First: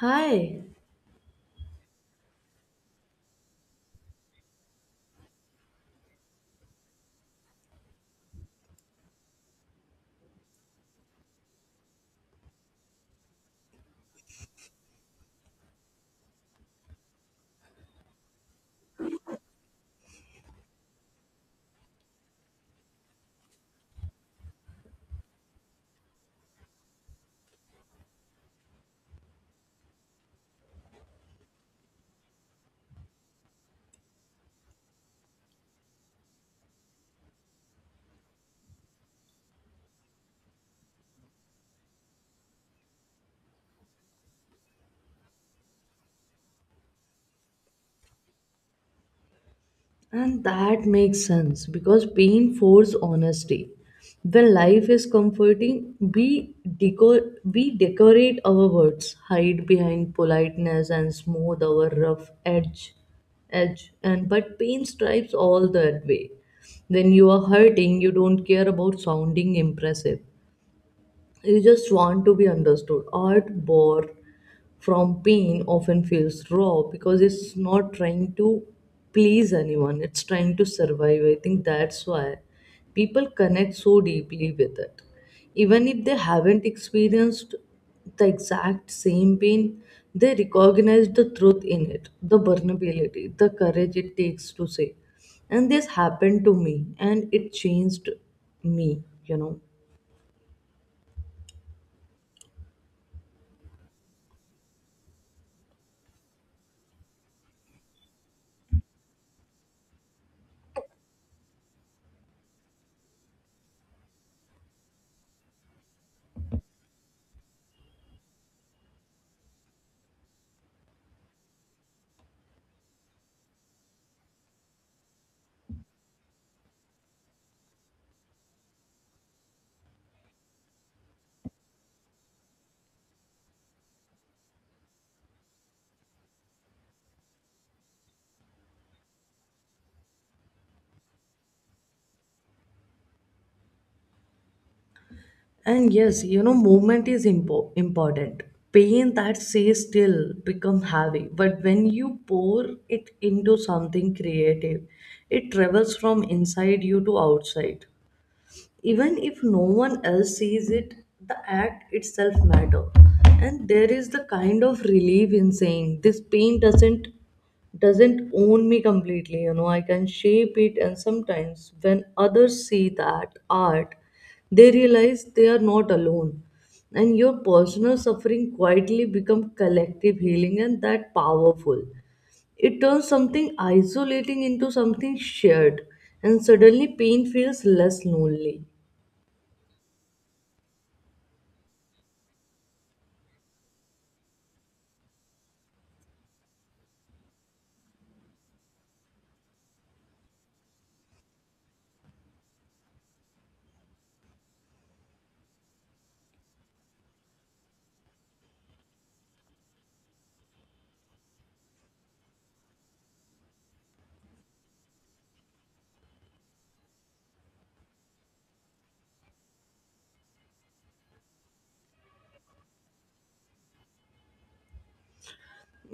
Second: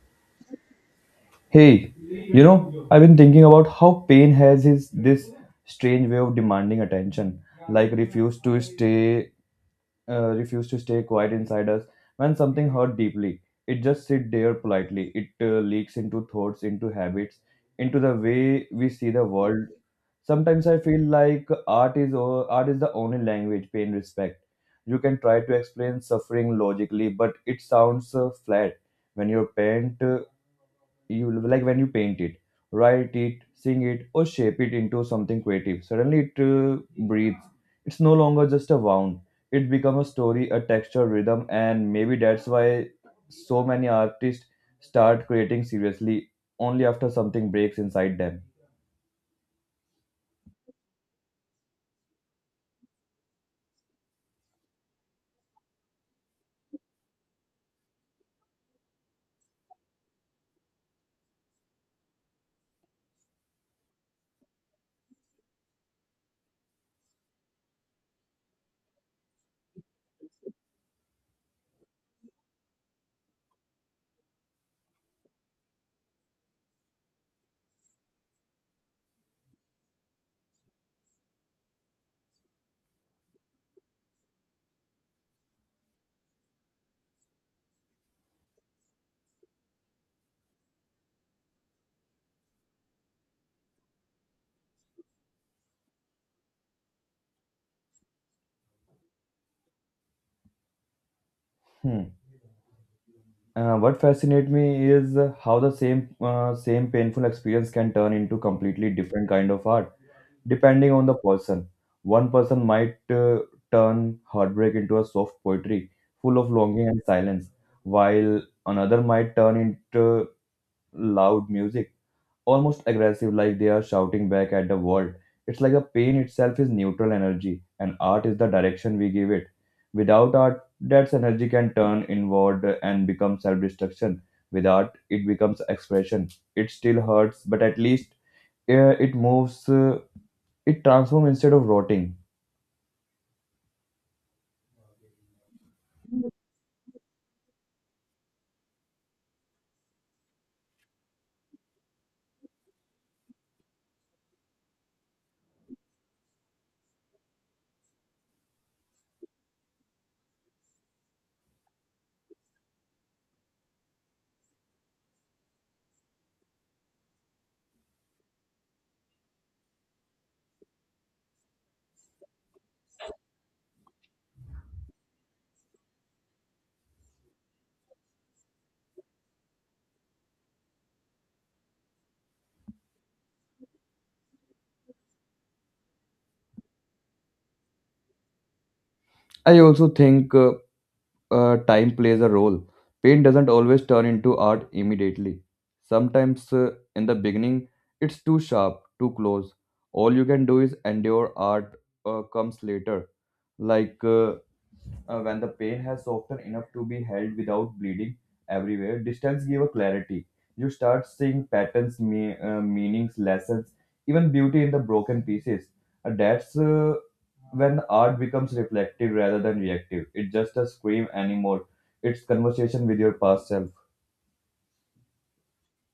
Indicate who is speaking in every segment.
Speaker 1: Hi,
Speaker 2: Hey, you know, I've been thinking about how pain has his this strange way of demanding attention, like refuse to stay quiet inside us. When something hurt deeply, it just sit there politely. It leaks into thoughts, into habits, into the way we see the world. Sometimes I feel like art is the only language pain respect. You can try to explain suffering logically, but it sounds flat when your pain, you like when you paint it, write it, sing it, or shape it into something creative, suddenly it breathes. It's no longer just a wound, it becomes a story, a texture, rhythm, and maybe that's why so many artists start creating seriously only after something breaks inside them.
Speaker 1: and that makes sense because pain forces honesty. When life is comforting, we decorate our words, hide behind politeness, and smooth our rough edge. Edge and but pain stripes all that way. When you are hurting, you don't care about sounding impressive. You just want to be understood. Art bore from pain often feels raw because it's not trying to please anyone, it's trying to survive. I think that's why people connect so deeply with it. Even if they haven't experienced the exact same pain, they recognize the truth in it, the vulnerability, the courage it takes to say. And this happened to me, and it changed me, you know.
Speaker 2: Hmm. What fascinates me is how the same painful experience can turn into completely different kind of art depending on the person. One person might turn heartbreak into a soft poetry full of longing and silence, while another might turn into loud music, almost aggressive, like they are shouting back at the world. It's like a pain itself is neutral energy, and art is the direction we give it. Without art, that energy can turn inward and become self destruction. With art, it becomes expression. It still hurts, but at least it moves. It transforms instead of rotting.
Speaker 1: And yes, you know, movement is important. Pain that stays still become heavy, but when you pour it into something creative, it travels from inside you to outside, even if no one else sees it. The act itself matter, and there is the kind of relief in saying this pain doesn't own me completely, you know. I can shape it, and sometimes when others see that art, they realize they are not alone, and your personal suffering quietly become collective healing, and that powerful. It turns something isolating into something shared, and suddenly pain feels less lonely.
Speaker 2: I also think, time plays a role. Paint doesn't always turn into art immediately. Sometimes in the beginning, it's too sharp, too close. All you can do is endure. Art comes later. Like when the pain has softened enough to be held without bleeding everywhere. Distance gives a clarity. You start seeing patterns, meanings, lessons, even beauty in the broken pieces. That's when art becomes reflective rather than reactive. It's just a scream anymore. It's conversation with your past self.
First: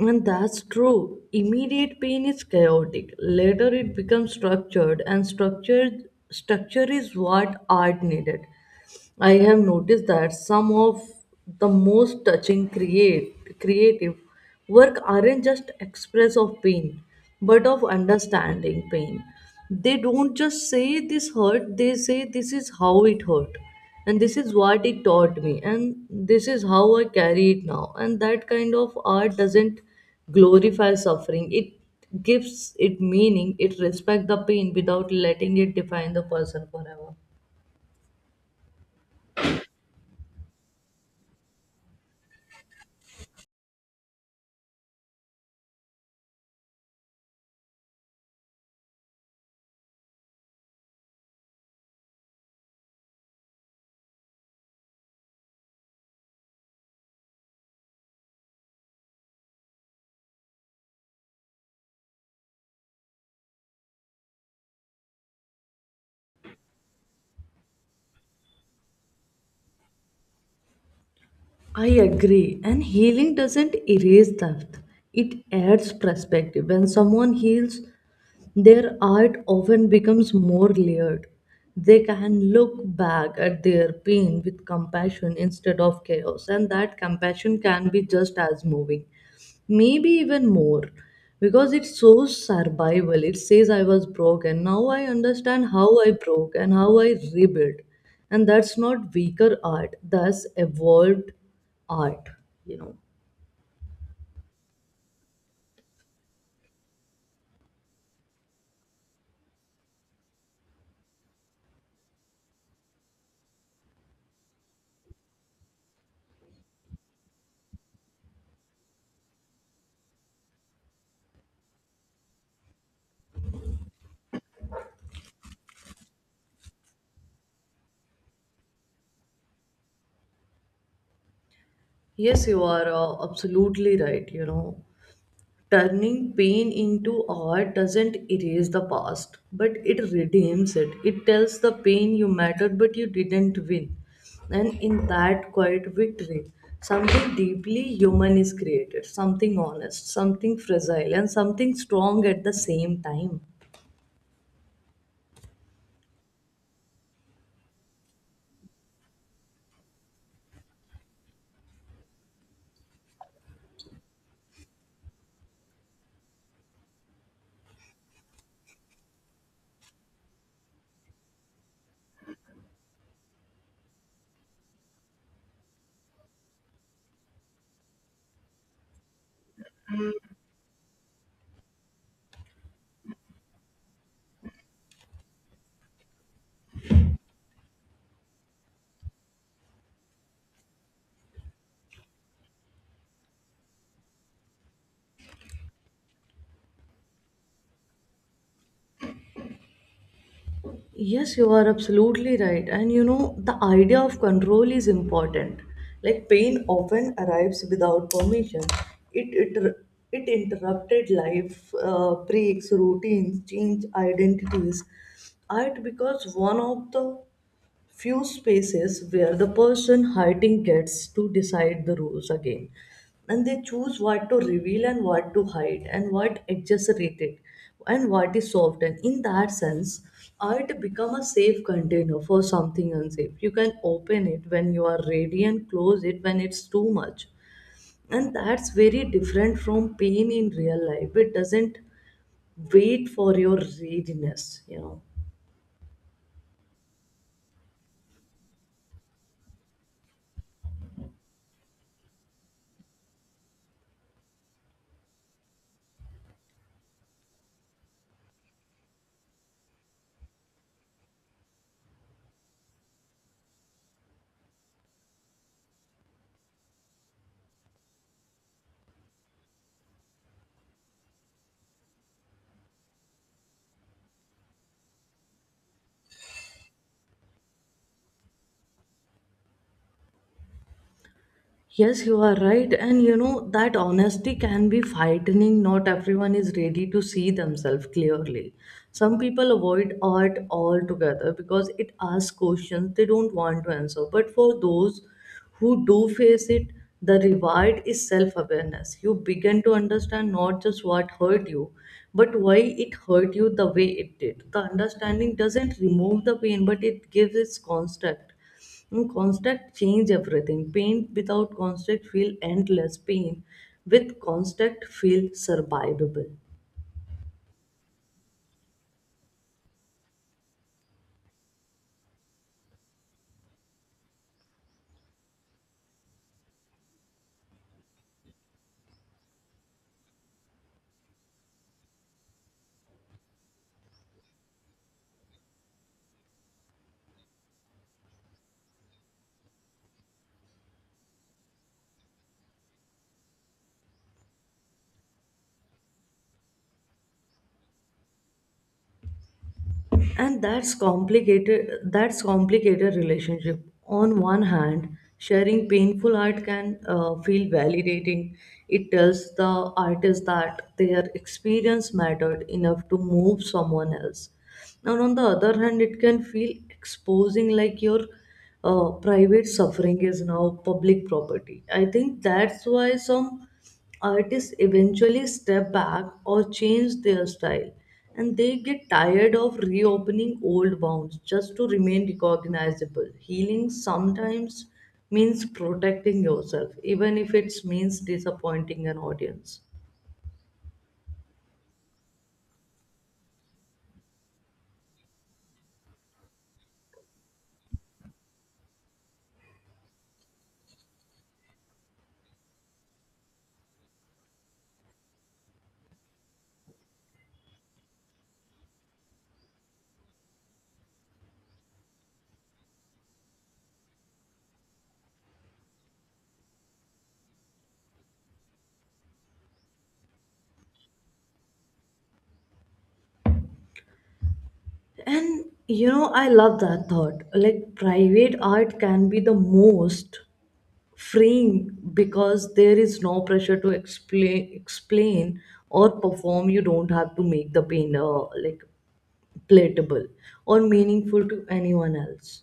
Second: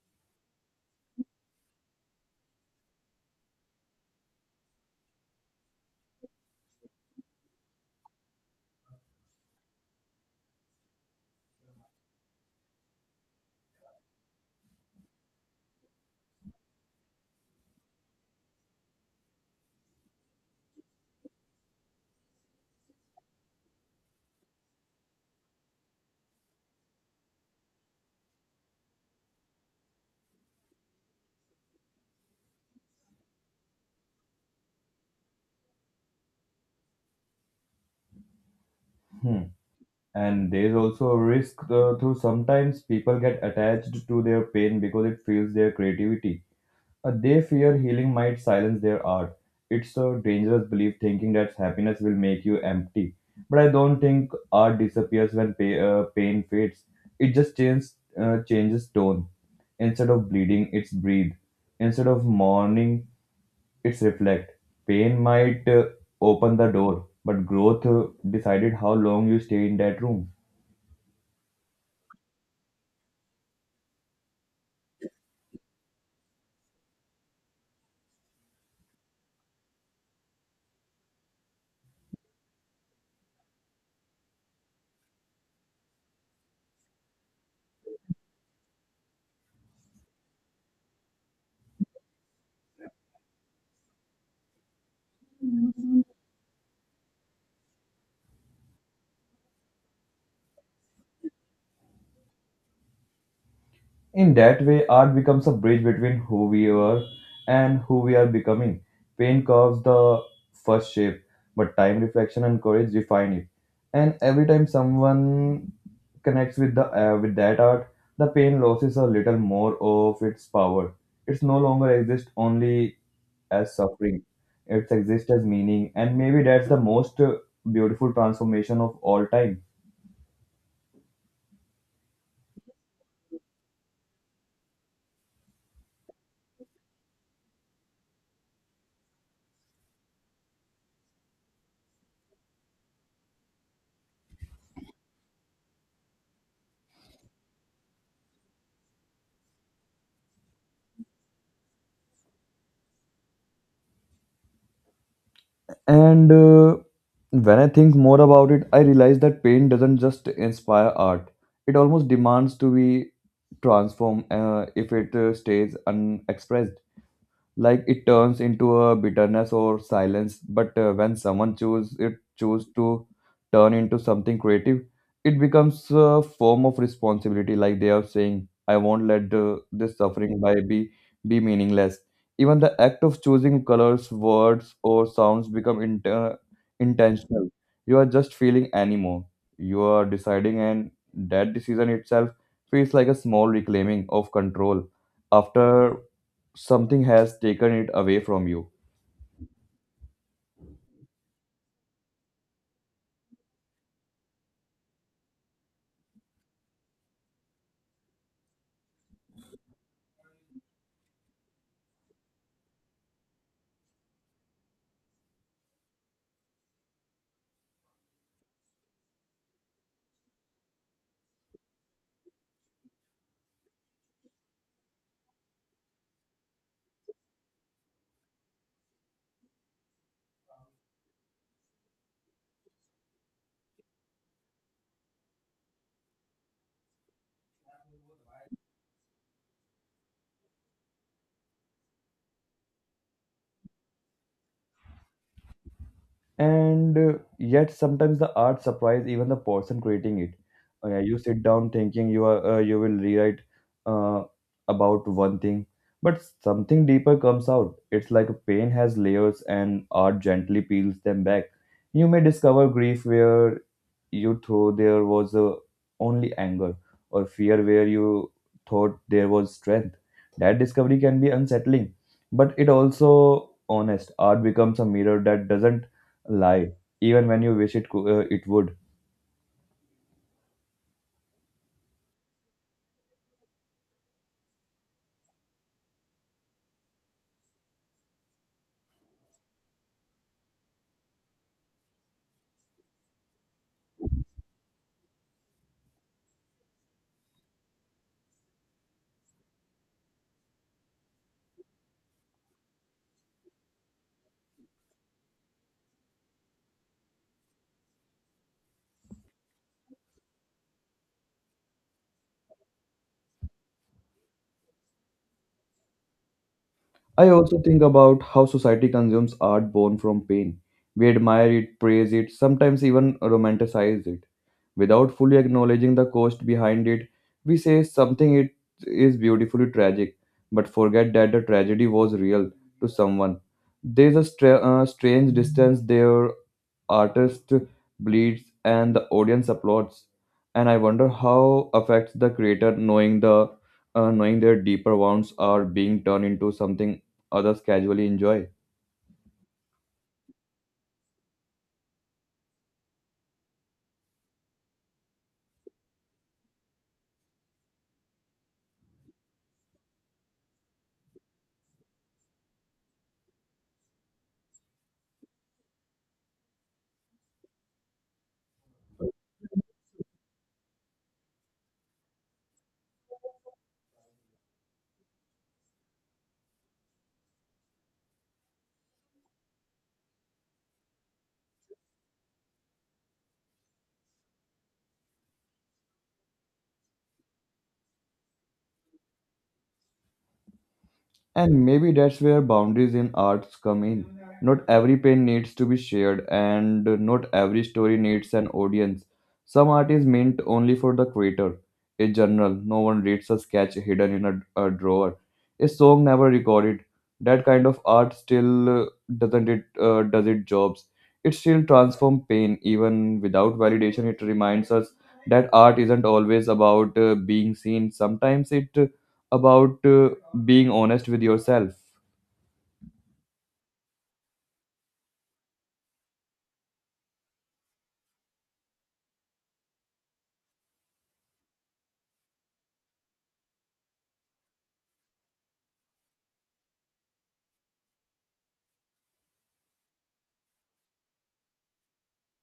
Speaker 1: And that's true. Immediate pain is chaotic. Later it becomes structured, and structure is what art needed. I have noticed that some of the most touching create creative work aren't just express of pain but of understanding pain. They don't just say this hurt, they say this is how it hurt, and this is what it taught me, and this is how I carry it now. And that kind of art doesn't glorify suffering. It gives it meaning. It respects the pain without letting it define the person forever.
Speaker 2: Hmm. And there's also a risk through sometimes people get attached to their pain because it fuels their creativity. They fear healing might silence their art. It's a dangerous belief thinking that happiness will make you empty. But I don't think art disappears when pain fades. It just changes, changes tone. Instead of bleeding, it's breathe. Instead of mourning, it's reflect. Pain might open the door, but growth decided how long you stay in that room.
Speaker 1: I agree, and healing doesn't erase theft, it adds perspective. When someone heals, their art often becomes more layered. They can look back at their pain with compassion instead of chaos, and that compassion can be just as moving, maybe even more, because it's so survival. It says I was broke and now I understand how I broke and how I rebuilt, and that's not weaker art, that's evolved art, you know.
Speaker 2: In that way, art becomes a bridge between who we were and who we are becoming. Pain carves the first shape, but time, reflection, and courage define it. And every time someone connects with the with that art, the pain loses a little more of its power. It's no longer exists only as suffering. It exists as meaning, and maybe that's the most beautiful transformation of all time.
Speaker 1: Yes, you are absolutely right, you know. Turning pain into art doesn't erase the past, but it redeems it. It tells the pain you mattered, but you didn't win. And in that quiet victory, something deeply human is created, something honest, something fragile, and something strong at the same time.
Speaker 2: And when I think more about it, I realize that pain doesn't just inspire art, it almost demands to be transformed if it stays unexpressed, like it turns into a bitterness or silence. But when someone choose to turn into something creative, it becomes a form of responsibility, like they are saying I won't let this suffering by be meaningless. Even the act of choosing colors, words, or sounds become intentional. You are just feeling anymore, you are deciding, and that decision itself feels like a small reclaiming of control after something has taken it away from you.
Speaker 1: Yes, you are absolutely right. And you know, the idea of control is important. Like pain often arrives without permission. It it it interrupted life, breaks routines, change identities. Art because one of the few spaces where the person hurting gets to decide the rules again, and they choose what to reveal and what to hide and what exaggerated and what is soft. And in that sense, art become a safe container for something unsafe. You can open it when you are ready and close it when it's too much, and that's very different from pain in real life. It doesn't wait for your readiness, you know.
Speaker 2: And yet sometimes the art surprise even the person creating it. Yeah, you sit down thinking you are you will rewrite uh, about one thing, but something deeper comes out. It's like a pain has layers and art gently peels them back. You may discover grief where you thought there was only anger, or fear where you thought there was strength. That discovery can be unsettling, but it also honest. Art becomes a mirror that doesn't lie even when you wish it would.
Speaker 1: Yes, you are right. And you know, that honesty can be frightening. Not everyone is ready to see themselves clearly. Some people avoid art altogether because it asks questions they don't want to answer. But for those who do face it, the reward is self awareness. You begin to understand not just what hurt you, but why it hurt you the way it did. The understanding doesn't remove the pain, but it gives its construct, and constant change everything. Paint without constant feel endless. Pain with constant feel survivable.
Speaker 2: I also think about how society consumes art born from pain. We admire it, praise it, sometimes even romanticize it without fully acknowledging the cost behind it. We say something it is beautifully tragic, but forget that the tragedy was real to someone. There's a strange distance there. Artist bleeds and the audience applauds, and I wonder how affects the creator knowing the knowing their deeper wounds are being turned into something others casually enjoy.
Speaker 1: And that's complicated, that's complicated relationship. On one hand, sharing painful art can feel validating. It tells the artist that their experience mattered enough to move someone else, and on the other hand it can feel exposing, like your private suffering is now public property. I think that's why some artists eventually step back or change their style, and they get tired of reopening old wounds just to remain recognizable. Healing sometimes means protecting yourself even if it means disappointing an audience.
Speaker 2: And maybe that's where boundaries in arts come in. Not every pain needs to be shared, and not every story needs an audience. Some art is meant only for the creator. A journal no one reads, a sketch hidden in a drawer. A song never recorded. That kind of art still doesn't it does it jobs. It still transforms pain even without validation. It reminds us that art isn't always about being seen. Sometimes it about being honest with yourself.
Speaker 1: And you know, I love that thought. Like private art can be the most freeing, because there is no pressure to explain or perform. You don't have to make the painter like relatable or meaningful to anyone else.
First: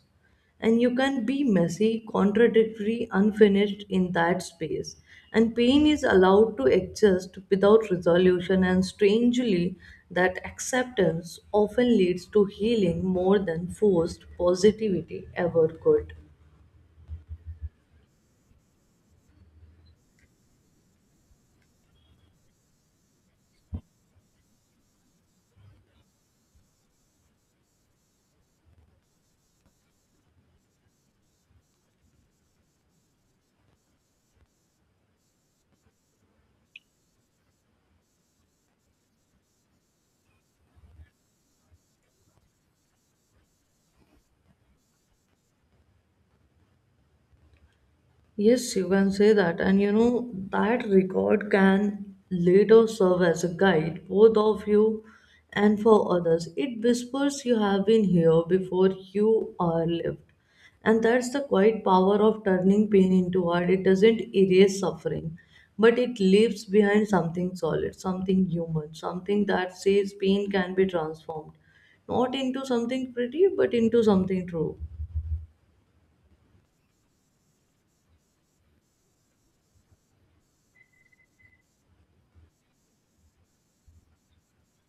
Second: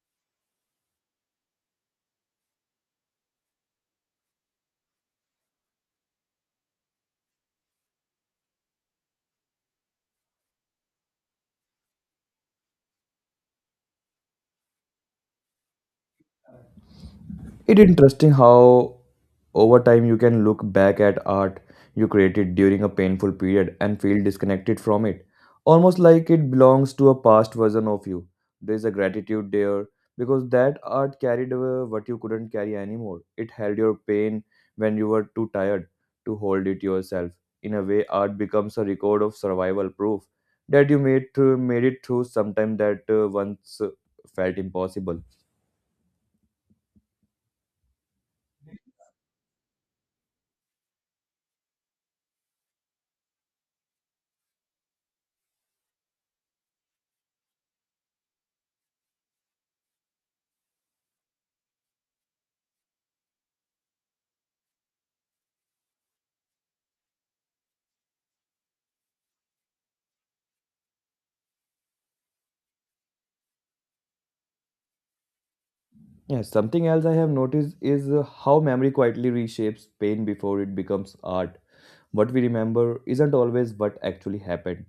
Speaker 1: And you can be messy, contradictory, unfinished in that space. And pain is allowed to exist without resolution, and strangely, that acceptance often leads to healing more than forced positivity ever could.
Speaker 2: It's interesting how over time you can look back at art you created during a painful period and feel disconnected from it, almost like it belongs to a past version of you. There's a gratitude there because that art carried away what you couldn't carry anymore. It held your pain when you were too tired to hold it yourself. In a way, art becomes a record of survival, proof that you made it through sometime that once felt impossible.
Speaker 1: Yes, you can say that. And you know, that record can later serve as a guide, both of you and for others. It whispers you have been here before, you are lived. And that's the quiet power of turning pain into art. It doesn't erase suffering, but it leaves behind something solid, something human, something that says pain can be transformed. Not into something pretty, but into something true.
Speaker 2: Yeah, something else I have noticed is how memory quietly reshapes pain before it becomes art. What we remember isn't always what actually happened,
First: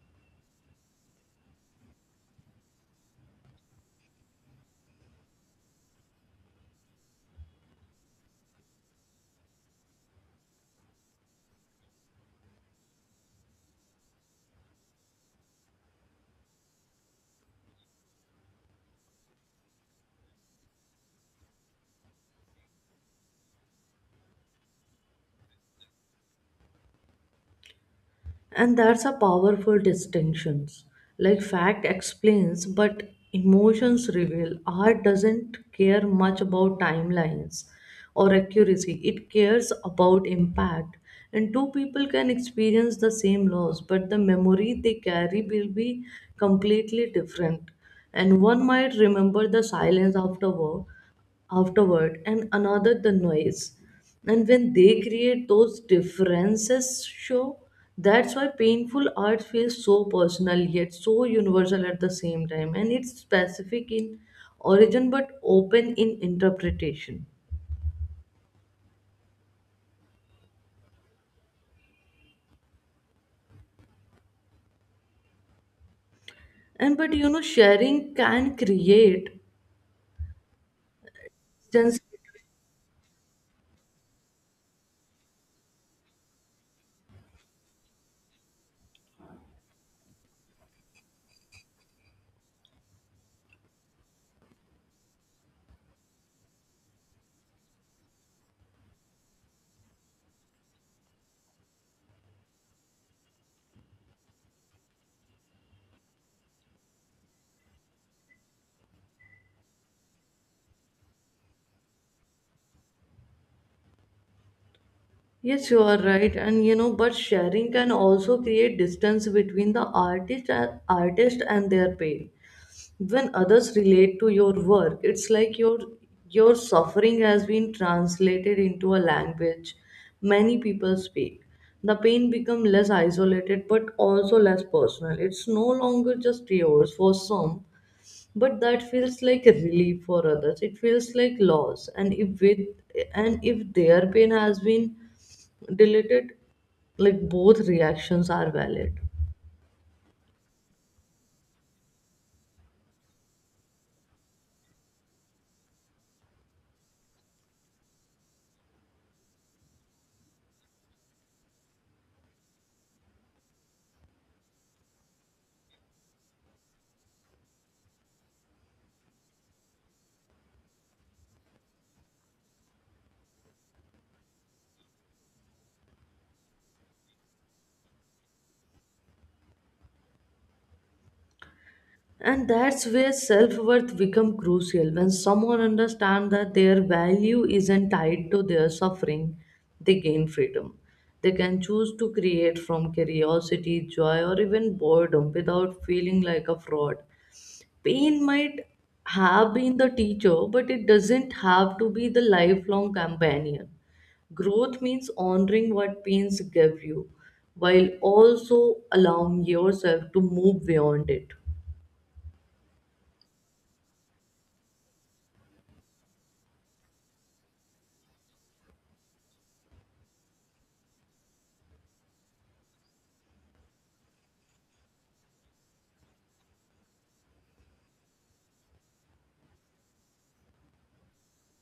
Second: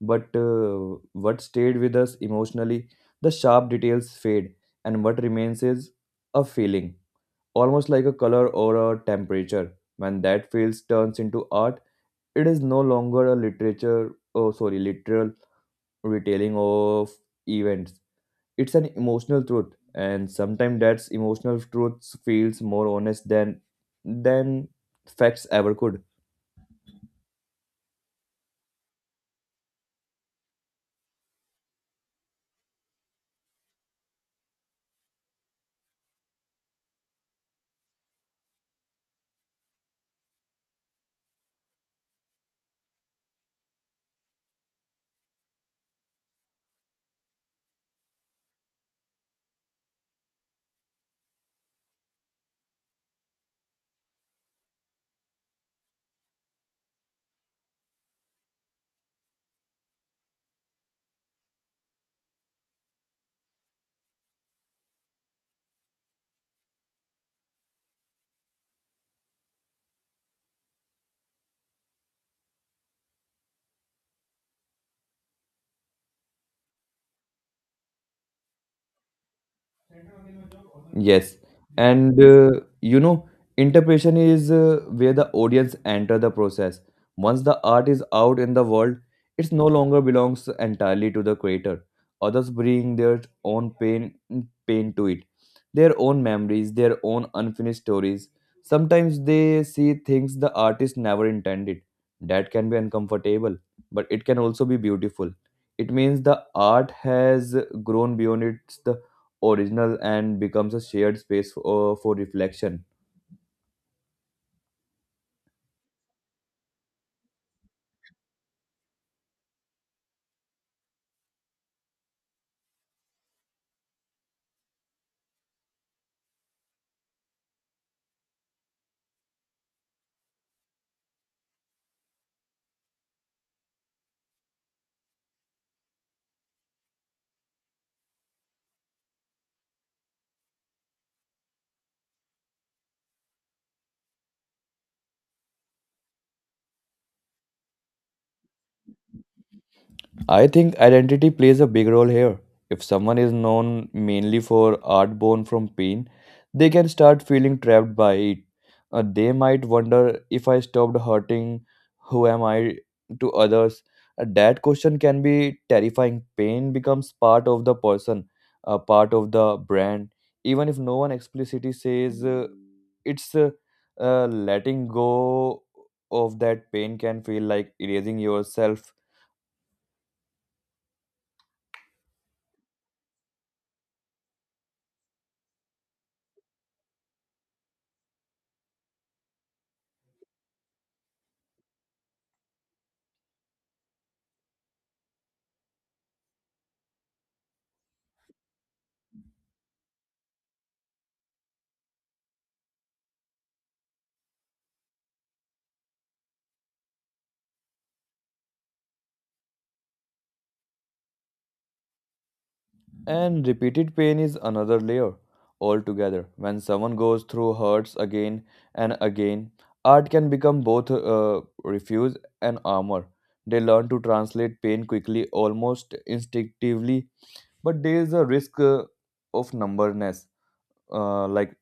Speaker 2: but what stayed with us emotionally. The sharp details fade, and what remains is a feeling, almost like a color or a temperature. When that feels turns into art, it is no longer a literature, oh sorry, literal retelling of events. It's an emotional truth, and sometimes that emotional truth feels more honest than than facts ever could.
Speaker 1: And that's a powerful distinction. Like fact explains, but emotions reveal. Art doesn't care much about timelines or accuracy. It cares about impact. And two people can experience the same loss, but the memory they carry will be completely different. And one might remember the silence after war, afterward, and another the noise. And when they create, those differences show. That's why painful art feels so personal yet so universal at the same time, and it's specific in origin but open in interpretation. And but you know, sharing can create
Speaker 2: Yes,
Speaker 1: distance.
Speaker 2: and you know, interpretation is where the audience enter the process. Once the art is out in the world, it no longer belongs entirely to the creator. Others bring their own pain to it, their own memories, their own unfinished stories. Sometimes they see things the artist never intended. That can be uncomfortable, but it can also be beautiful. It means the art has grown beyond its original and becomes a shared space for reflection.
Speaker 1: Yes, you are right, and you know, but sharing can also create distance between the artist and their pain. When others relate to your work, it's like your suffering has been translated into a language many people speak. The pain becomes less isolated but also less personal. It's no longer just yours. For some, but that feels like a relief. For others, it feels like loss. And if their pain has been deleted. Like both reactions are valid.
Speaker 2: I think identity plays a big role here. If someone is known mainly for art born from pain, they can start feeling trapped by it. They might wonder if I stopped hurting, who am I to others? That question can be terrifying. Pain becomes part of the person, a part of the brand. Even if no one explicitly says it's letting go of that pain can feel like erasing yourself.
Speaker 1: And that's where self worth becomes crucial. When someone understands that their value isn't tied to their suffering, they gain freedom. They can choose to create from curiosity, joy, or even boredom without feeling like a fraud. Pain might have been the teacher, but it doesn't have to be the lifelong companion. Growth means honoring what pains gave you while also allowing yourself to move beyond it.
Speaker 2: And repeated pain is another layer altogether. When someone goes through hurts again and again, art can become both refuse and armor. They learn to translate pain quickly, almost instinctively, but there is a risk of numbness, uh, like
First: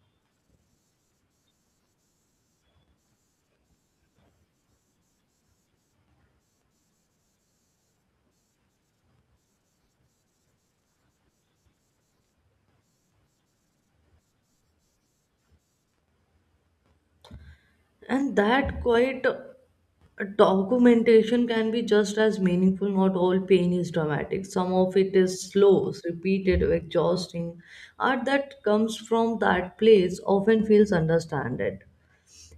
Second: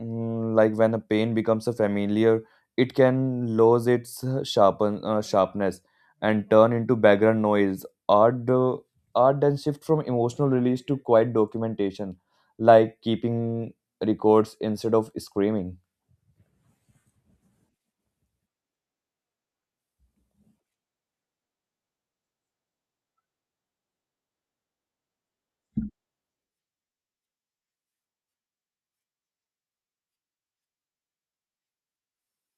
Speaker 2: Like when a pain becomes a familiar, it can lose its sharpen sharpness and turn into background noise. Art then shift from emotional release to quiet documentation, like keeping records instead of screaming.
Speaker 1: And that quite documentation can be just as meaningful. Not all pain is dramatic, some of it is slow, repeated, exhausting. Art that comes from that place often feels understood,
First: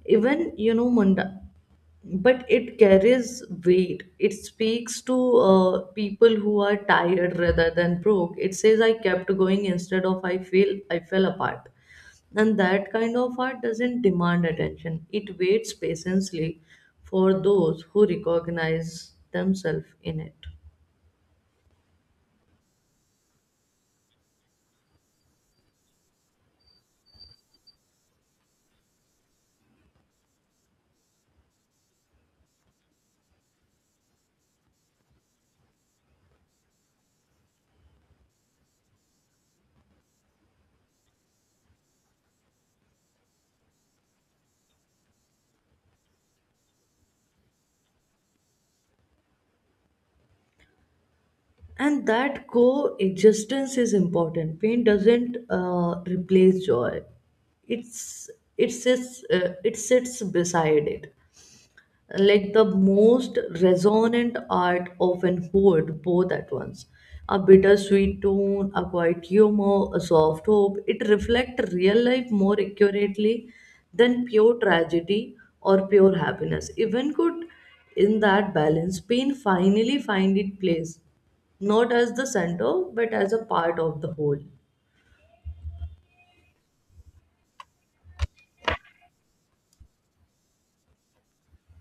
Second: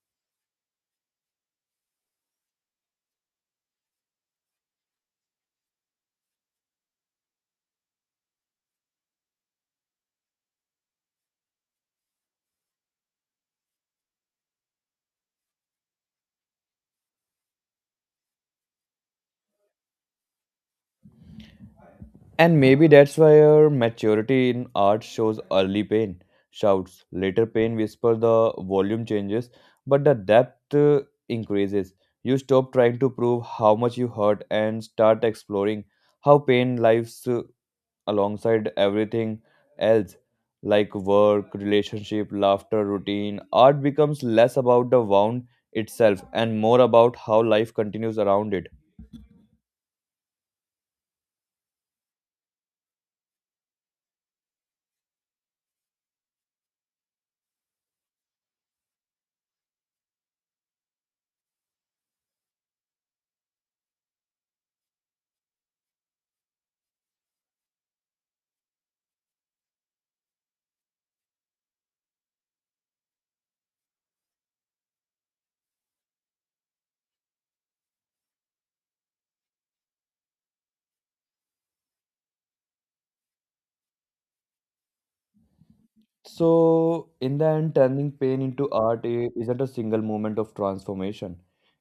Speaker 1: even, you know, munda, but it carries weight. It speaks to people who are tired rather than broke. It says I kept going instead of I fell apart, and that kind of art doesn't demand attention. It waits patiently for those who recognize themselves in it.
Speaker 2: And maybe that's why our maturity in art shows early pain, shouts, later pain whisper. The volume changes, but the depth increases. You stop trying to prove how much you hurt and start exploring how pain lives alongside everything else, like work, relationship, laughter, routine. Art becomes less about the wound itself and more about how life continues around it.
Speaker 1: And that coexistence is important. Pain doesn't replace joy. It's, it sits beside it. Like the most resonant art often hold both at once, a bittersweet tone, a quiet humor, a soft hope. It reflects real life more accurately than pure tragedy or pure happiness even could. In that balance, pain finally find its place, not as the center but as a part of the whole.
Speaker 2: So, in the end, turning pain into isn't a single moment of transformation.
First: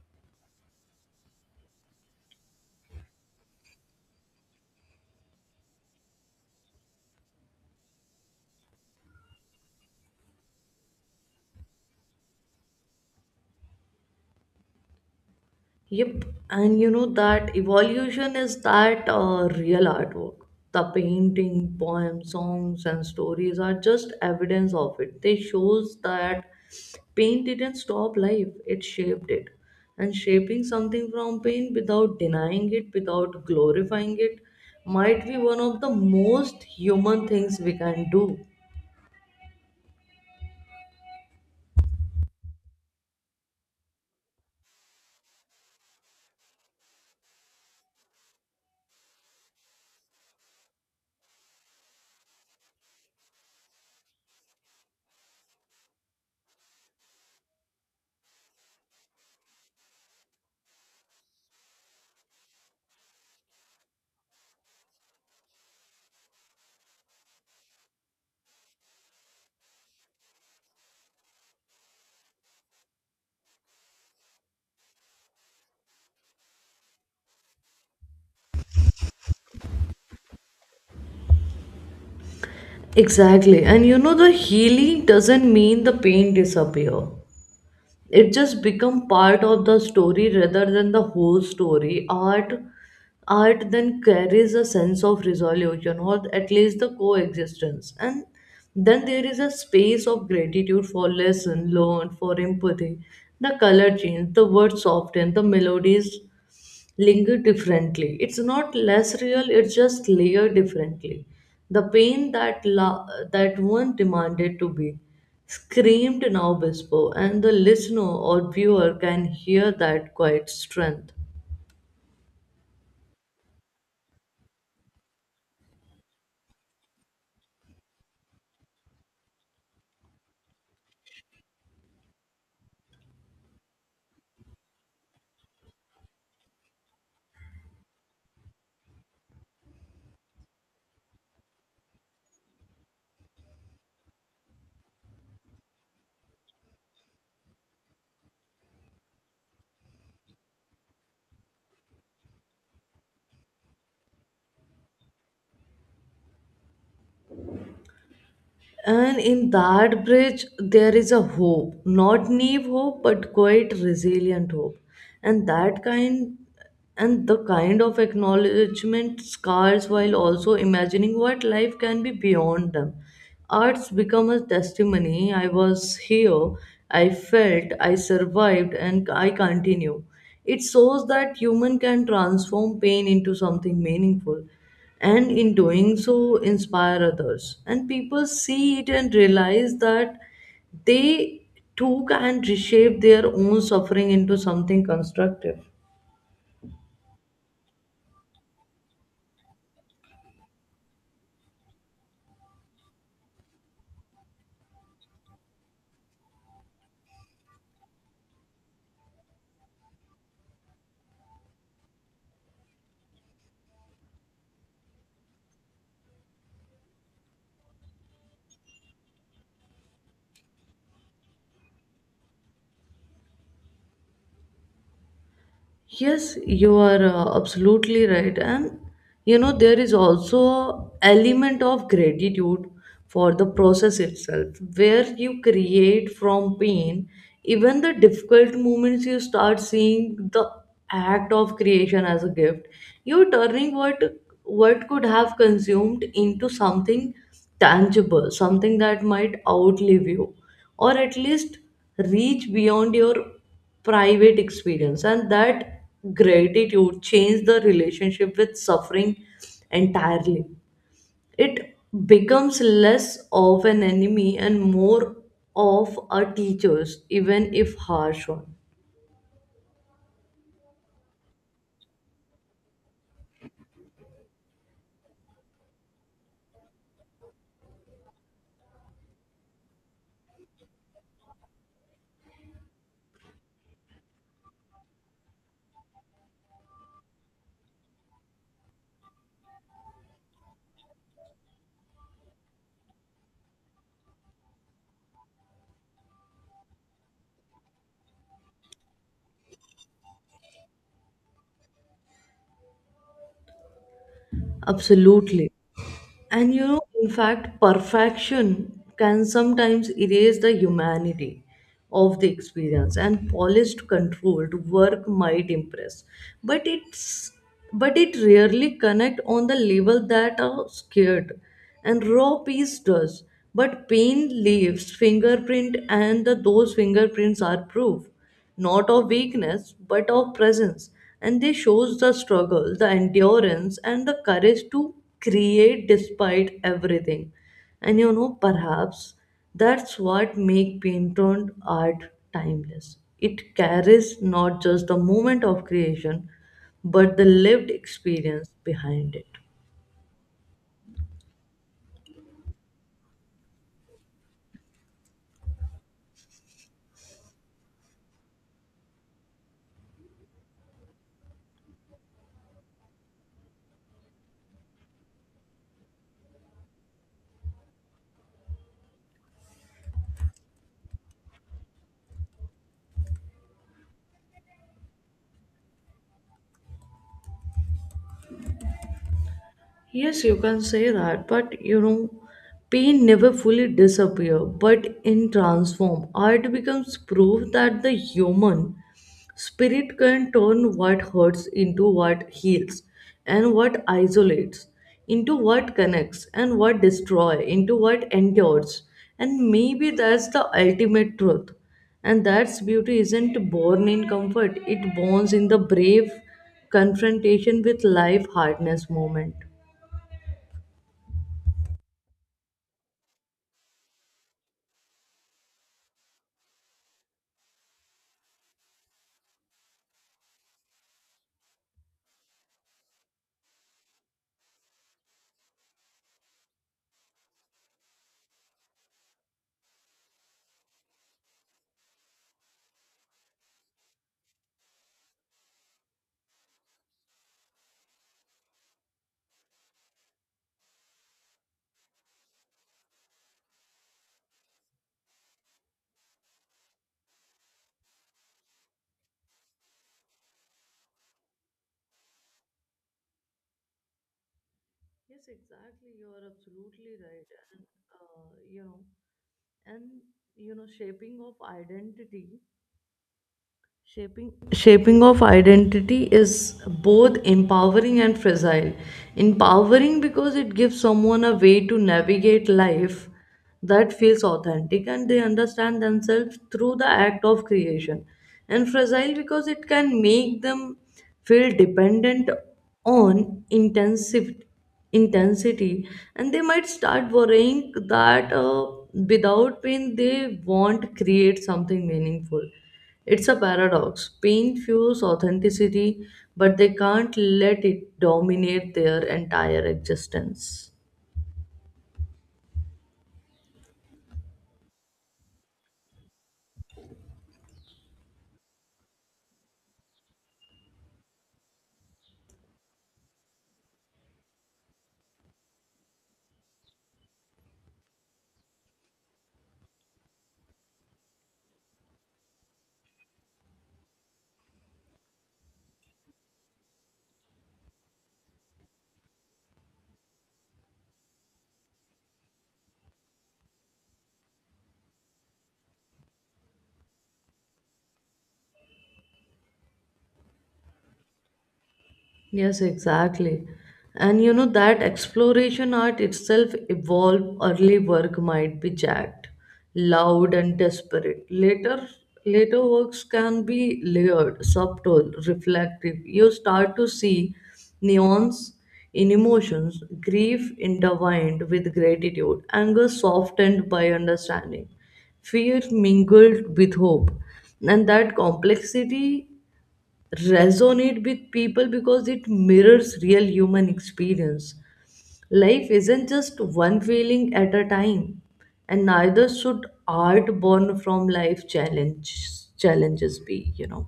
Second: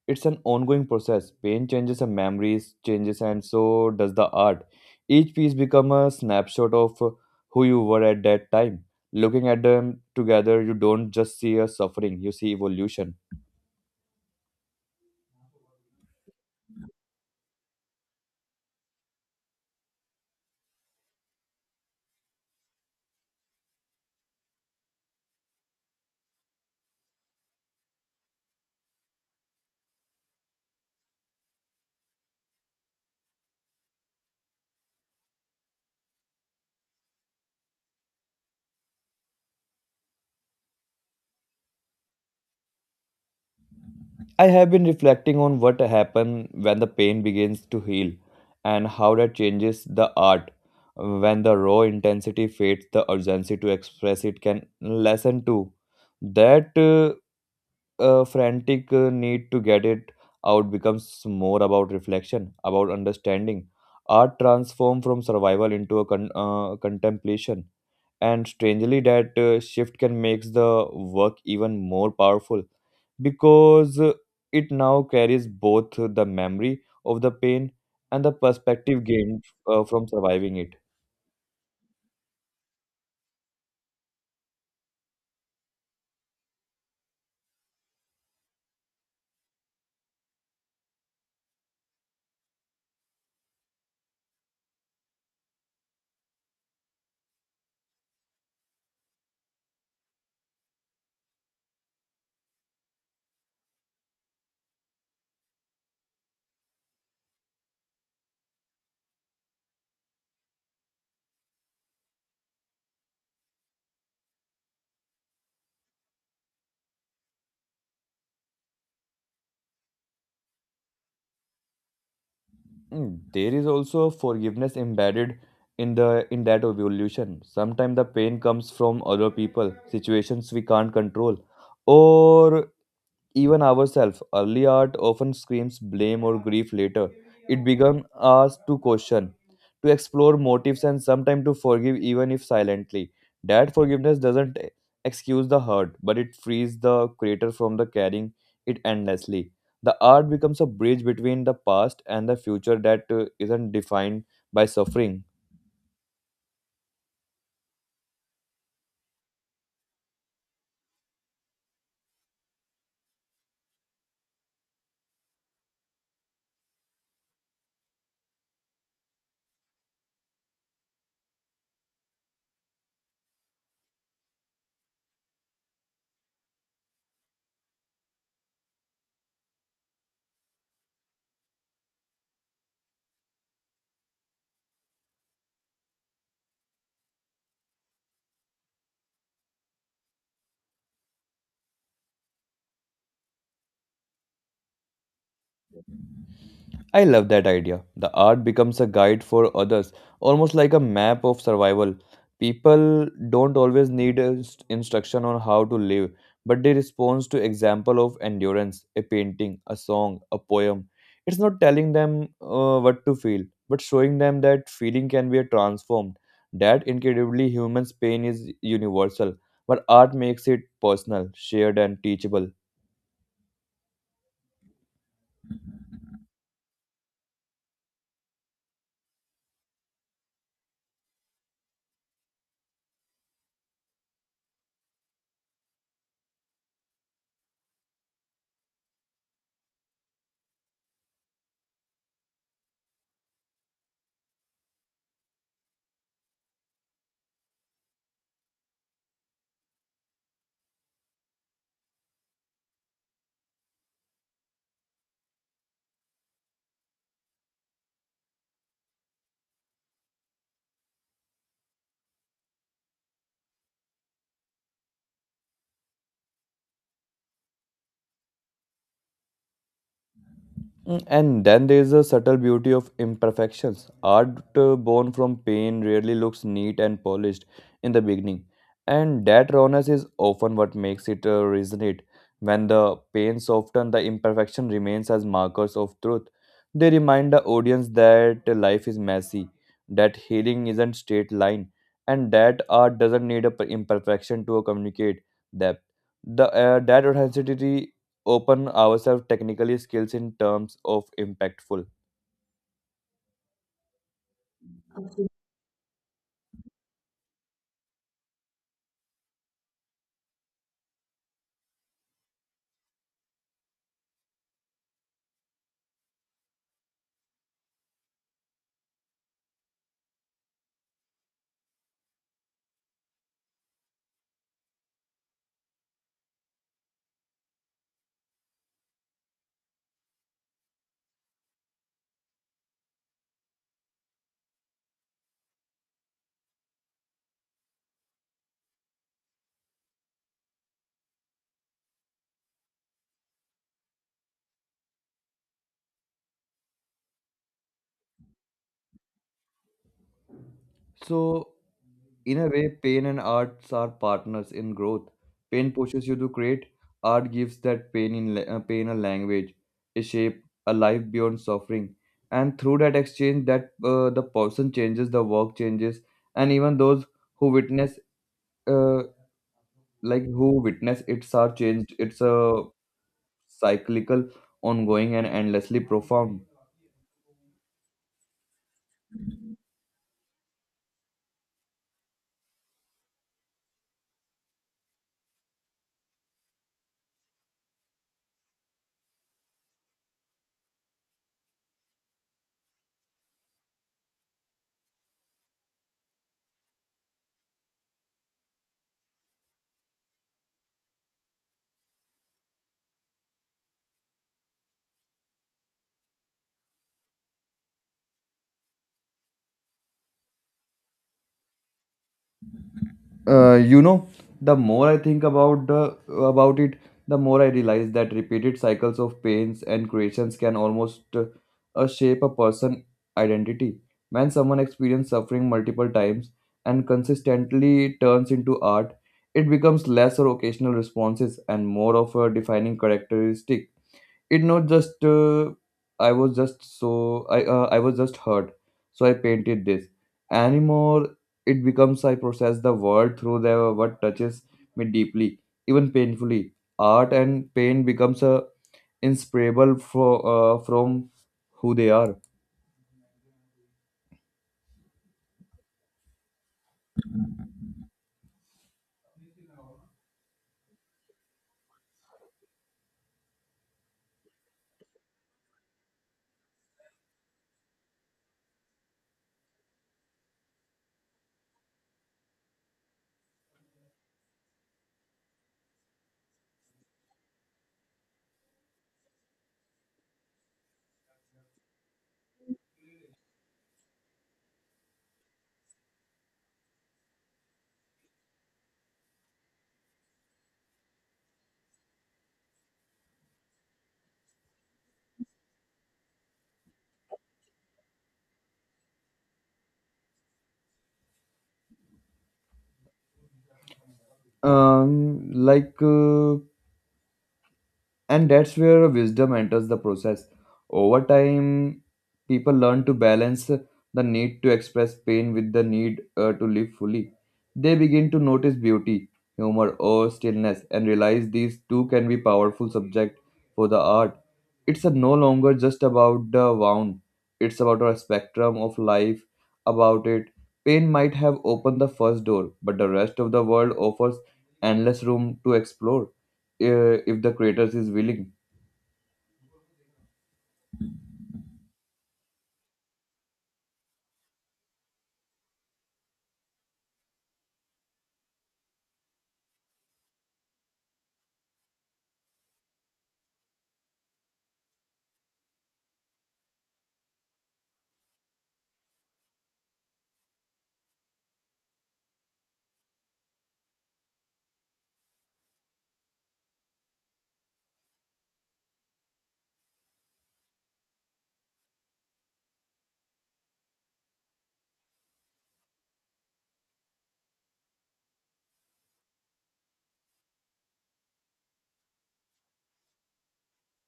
Speaker 2: It's an ongoing process. Pain changes and memories changes, and so does the art. Each piece become a snapshot of who you were at that time. Looking at them together, you don't just see a suffering, you see evolution.
Speaker 1: Yep, and you know that evolution is that real artwork. The painting, poems, songs, and stories are just evidence of it. They shows that pain didn't stop life; it shaped it, and shaping something from pain without denying it, without glorifying it, might be one of the most human things we can do.
Speaker 2: I have been reflecting on what happens when the pain begins to heal and how that changes the art. When the raw intensity fades, the urgency to express it can lessen too. That frantic need to get it out becomes more about reflection, about understanding. Art transforms from survival into a contemplation, and strangely that shift can make the work even more powerful because it now carries both the memory of the pain and the perspective gained from surviving it.
Speaker 1: Exactly, and you know the healing doesn't mean the pain disappear. It just become part of the story rather than the whole story. Art then carries a sense of resolution, or at least the coexistence, and then there is a space of gratitude for lesson learned, for empathy. The color change, the words soften, the melodies linger differently. It's not less real, it's just layered differently. The pain that that one demanded to be screamed now whisper, and the listener or viewer can hear that quiet strength.
Speaker 2: Mm, there is also forgiveness embedded in that evolution. Sometimes the pain comes from other people, situations we can't control, or even ourselves. Early art often screams blame or grief. Later, it becomes us to question, to explore motives, and sometimes to forgive, even if silently. That forgiveness doesn't excuse the hurt, but it frees the creator from the carrying it endlessly. The art becomes a bridge between the past and the future that isn't defined by suffering.
Speaker 1: And in that bridge, there is a hope, not naive hope, but quite resilient hope. And that kind and the kind of acknowledgement scars while also imagining what life can be beyond them. Arts become a testimony. I was here, I felt, I survived, and I continue. It shows that human can transform pain into something meaningful, and in doing so inspire others, and people see it and realize that they too can reshape their own suffering into something constructive.
Speaker 2: I love that idea. The art becomes a guide for others, almost like a map of survival. People don't always need a instruction on how to live, but they respond to example of endurance, a painting, a song, a poem. It's not telling them what to feel, but showing them that feeling can be transformed. That incredibly human's pain is universal, but art makes it personal, shared, and teachable.
Speaker 1: Yes, you are absolutely right. And you know, there is also element of gratitude for the process itself. Where you create from pain, even the difficult moments, you start seeing the act of creation as a gift. You're turning what could have consumed into something tangible, something that might outlive you, or at least reach beyond your private experience. And that gratitude changed the relationship with suffering entirely. It becomes less of an enemy and more of a teacher's, even if harsh one.
Speaker 2: Mm, and then there is a subtle beauty of imperfections. Art born from pain rarely looks neat and polished in the beginning, and that rawness is often what makes it resonate. When the pain softens, the imperfection remains as markers of truth. They remind the audience that life is messy, that healing isn't straight line, and that art doesn't need a imperfection to communicate depth. The That authenticity open ourselves technically skills in terms of impactful.
Speaker 1: Absolutely. And you know, in fact, perfection can sometimes erase the humanity of the experience, and polished controlled work might impress. But it's but it rarely connect on the level that are scared. And raw piece does. But pain leaves fingerprint, and the, those fingerprints are proof not of weakness but of presence, and they shows the struggle, the endurance, and the courage to create despite everything. And you know, perhaps that's what make painted art timeless. It carries not just the moment of creation but the lived experience behind it.
Speaker 2: So in a way, pain and arts are partners in growth. Pain pushes you to create. Art gives that pain a language, a shape, a life beyond suffering. And through that exchange, that the person changes, the work changes, and even those who witness, uh, who witness, it's are changed. It's a cyclical, ongoing, and endlessly profound.
Speaker 1: Yes, you can say that, but you know, pain never fully disappear, but in transform, art becomes proof that the human spirit can turn what hurts into what heals, and what isolates into what connects, and what destroy into what endures, and maybe that's the ultimate truth. And that's beauty isn't born in comfort; it borns in the brave confrontation with life hardness moment.
Speaker 2: You know, the more I think about it, the more I realize that repeated cycles of pains and creations can almost shape a person identity. When someone experiences suffering multiple times and consistently turns into art, it becomes less or occasional responses and more of a defining characteristic. It not just i was just so I was just hurt, so I painted this anymore. It becomes I process the world through the what touches me deeply, even painfully. Art and pain becomes a inseparable from who they are.
Speaker 1: Yes, exactly. You are absolutely right. And, you know, and, you know, shaping of identity. Shaping of identity is both empowering and fragile. Empowering because it gives someone a way to navigate life that feels authentic, and they understand themselves through the act of creation. And fragile because it can make them feel dependent on intensive intensity, and they might start worrying that without pain they won't create something meaningful. It's a paradox. Pain fuels authenticity, but they can't let it dominate their entire existence.
Speaker 2: Um like uh, and that's where wisdom enters the process. Over time, people learn to balance the need to express pain with the need to live fully. They begin to notice beauty, humor or stillness and realize these too can be powerful subject for the art. It's a no longer just about the wound, it's about a spectrum of life about it Pain might have opened the first door, but the rest of the world offers endless room to explore, if the creators is willing.
Speaker 1: Yes, exactly. And you know that exploration art itself evolved. Early work might be jagged, loud, and desperate. Later works can be layered, subtle, reflective. You start to see nuance in emotions, grief intertwined with gratitude, anger softened by understanding, fear mingled with hope. And that complexity resonate with people because it mirrors real human experience. Life isn't just one feeling at a time, and neither should art born from challenges be, you know.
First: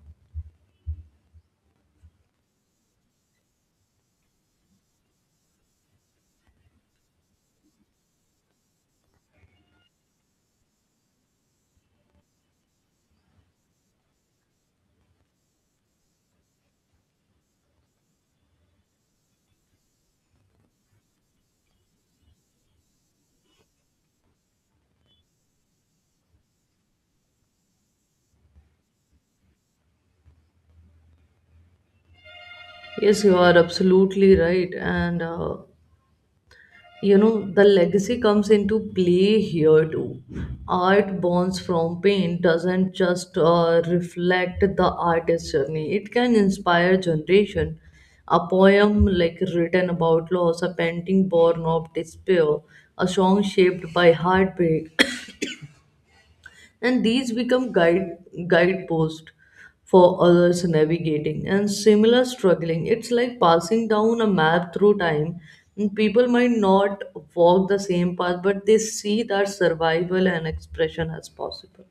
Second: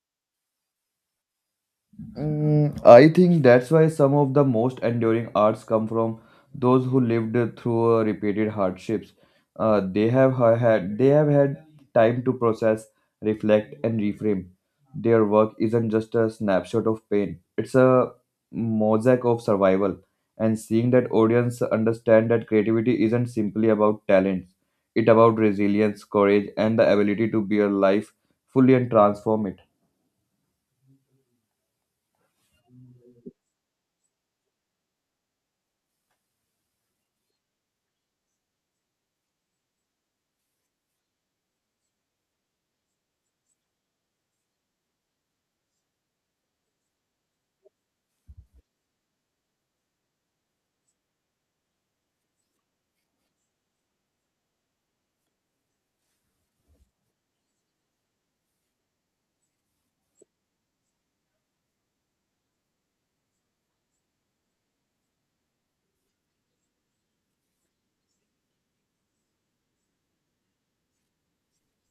Speaker 2: Mm, I think that's why some of the most enduring arts come from those who lived through repeated hardships. They have had time to process, reflect, and reframe. Their work isn't just a snapshot of pain; it's a mosaic of survival. And seeing that audience understand that creativity isn't simply about talent; it's about resilience, courage, and the ability to bear life fully and transform it.
Speaker 1: Yes, you are absolutely right. And you know, the legacy comes into play here too. Art borns from pain doesn't just reflect the artist's journey, it can inspire generation. A poem like written about loss, a painting born of despair, a song shaped by heartbreak, and these become guideposts for others navigating and similar struggling. It's like passing down a map through time. And people might not walk the same path, but they see that survival and expression as possible.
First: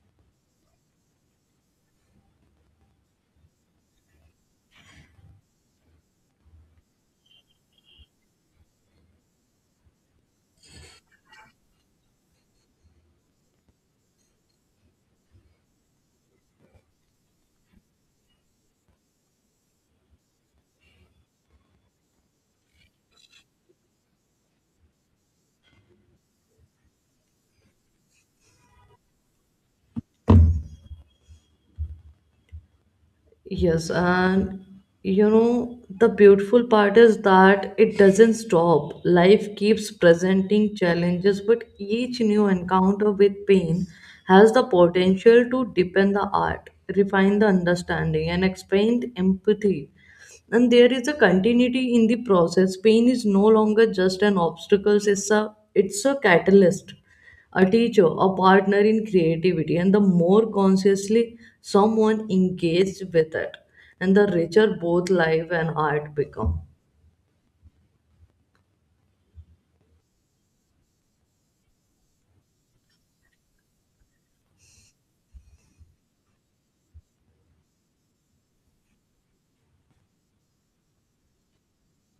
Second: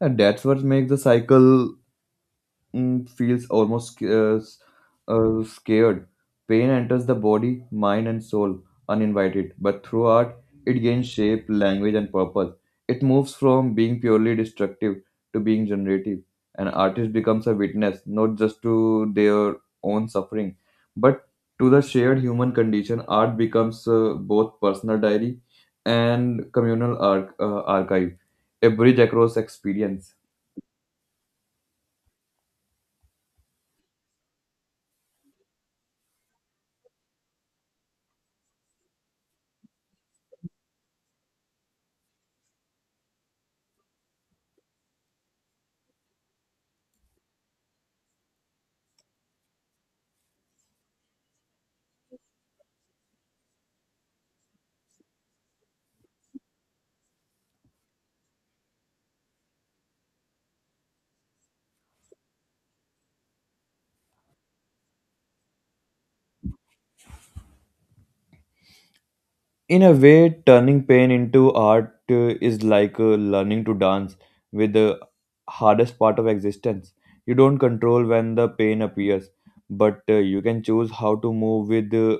Speaker 2: And that's what makes the cycle, mm, feels almost scared. Pain enters the body, mind, and soul uninvited, but through art, it gains shape, language, and purpose. It moves from being purely destructive to being generative. An artist becomes a witness not just to their own suffering, but to the shared human condition. Art becomes both personal diary and communal archive, a bridge across experience.
Speaker 1: Yes, and you know, the beautiful part is that it doesn't stop. Life keeps presenting challenges, but each new encounter with pain has the potential to deepen the art, refine the understanding, and expand empathy. And there is a continuity in the process. Pain is no longer just an obstacle, it's a catalyst, a teacher, a partner in creativity, and the more consciously someone engaged with it, and the richer both life and art become.
Speaker 2: In a way, turning pain into art is like learning to dance with the hardest part of existence. You don't control when the pain appears, but you can choose how to move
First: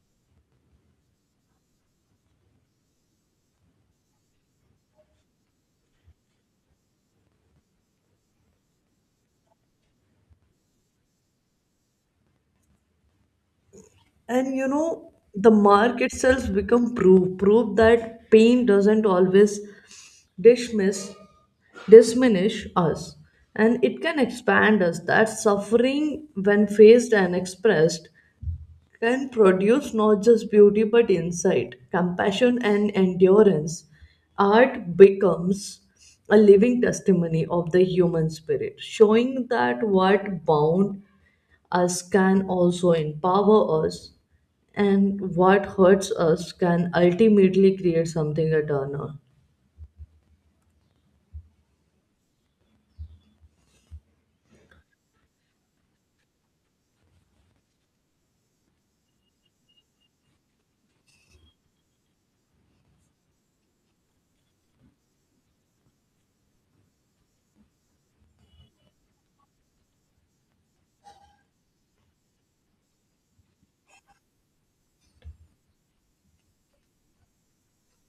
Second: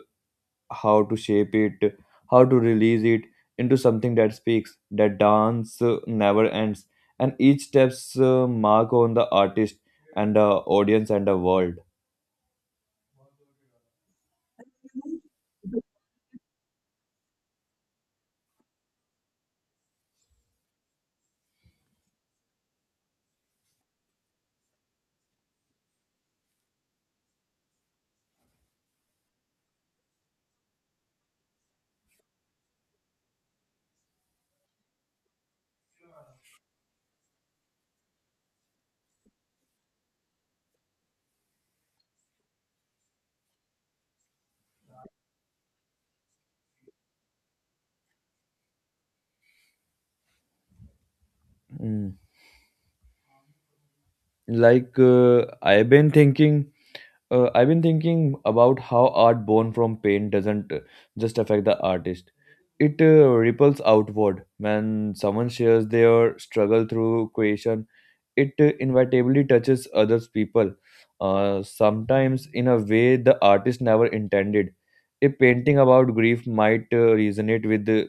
Speaker 2: how to shape it, how to release it into something that speaks. That dance never ends, and each step's mark on the artist and the audience and the world.
Speaker 1: And you know, the mark itself become proof, proof that pain doesn't always dismiss, diminish us, and it can expand us. That suffering, when faced and expressed, can produce not just beauty but insight, compassion, and endurance. Art becomes a living testimony of the human spirit, showing that what bound us can also empower us, and what hurts us can ultimately create something eternal.
Speaker 2: Mm. Like uh, I've been thinking I've been thinking about how art born from pain doesn't just affect the artist. It ripples outward. When someone shares their struggle through creation, it inevitably touches others people, sometimes in a way the artist never intended. A painting about grief might resonate with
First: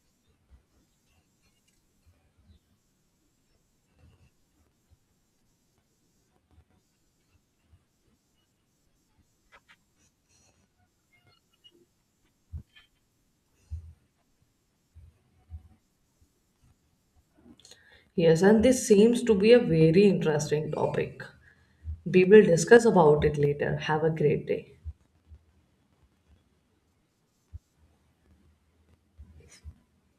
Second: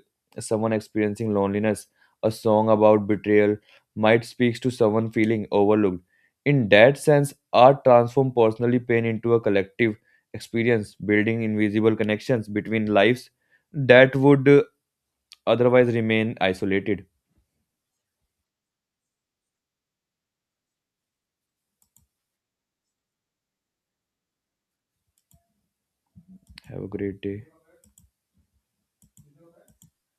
Speaker 2: someone experiencing loneliness. A song about betrayal might speaks to someone feeling overlooked. In that sense, art transforms personally pain into a collective experience, building invisible connections between lives that would otherwise remain isolated.
Speaker 1: Yes, and this seems to be a very interesting topic. We will discuss about it later. Have a great day.
Speaker 2: Have a great day.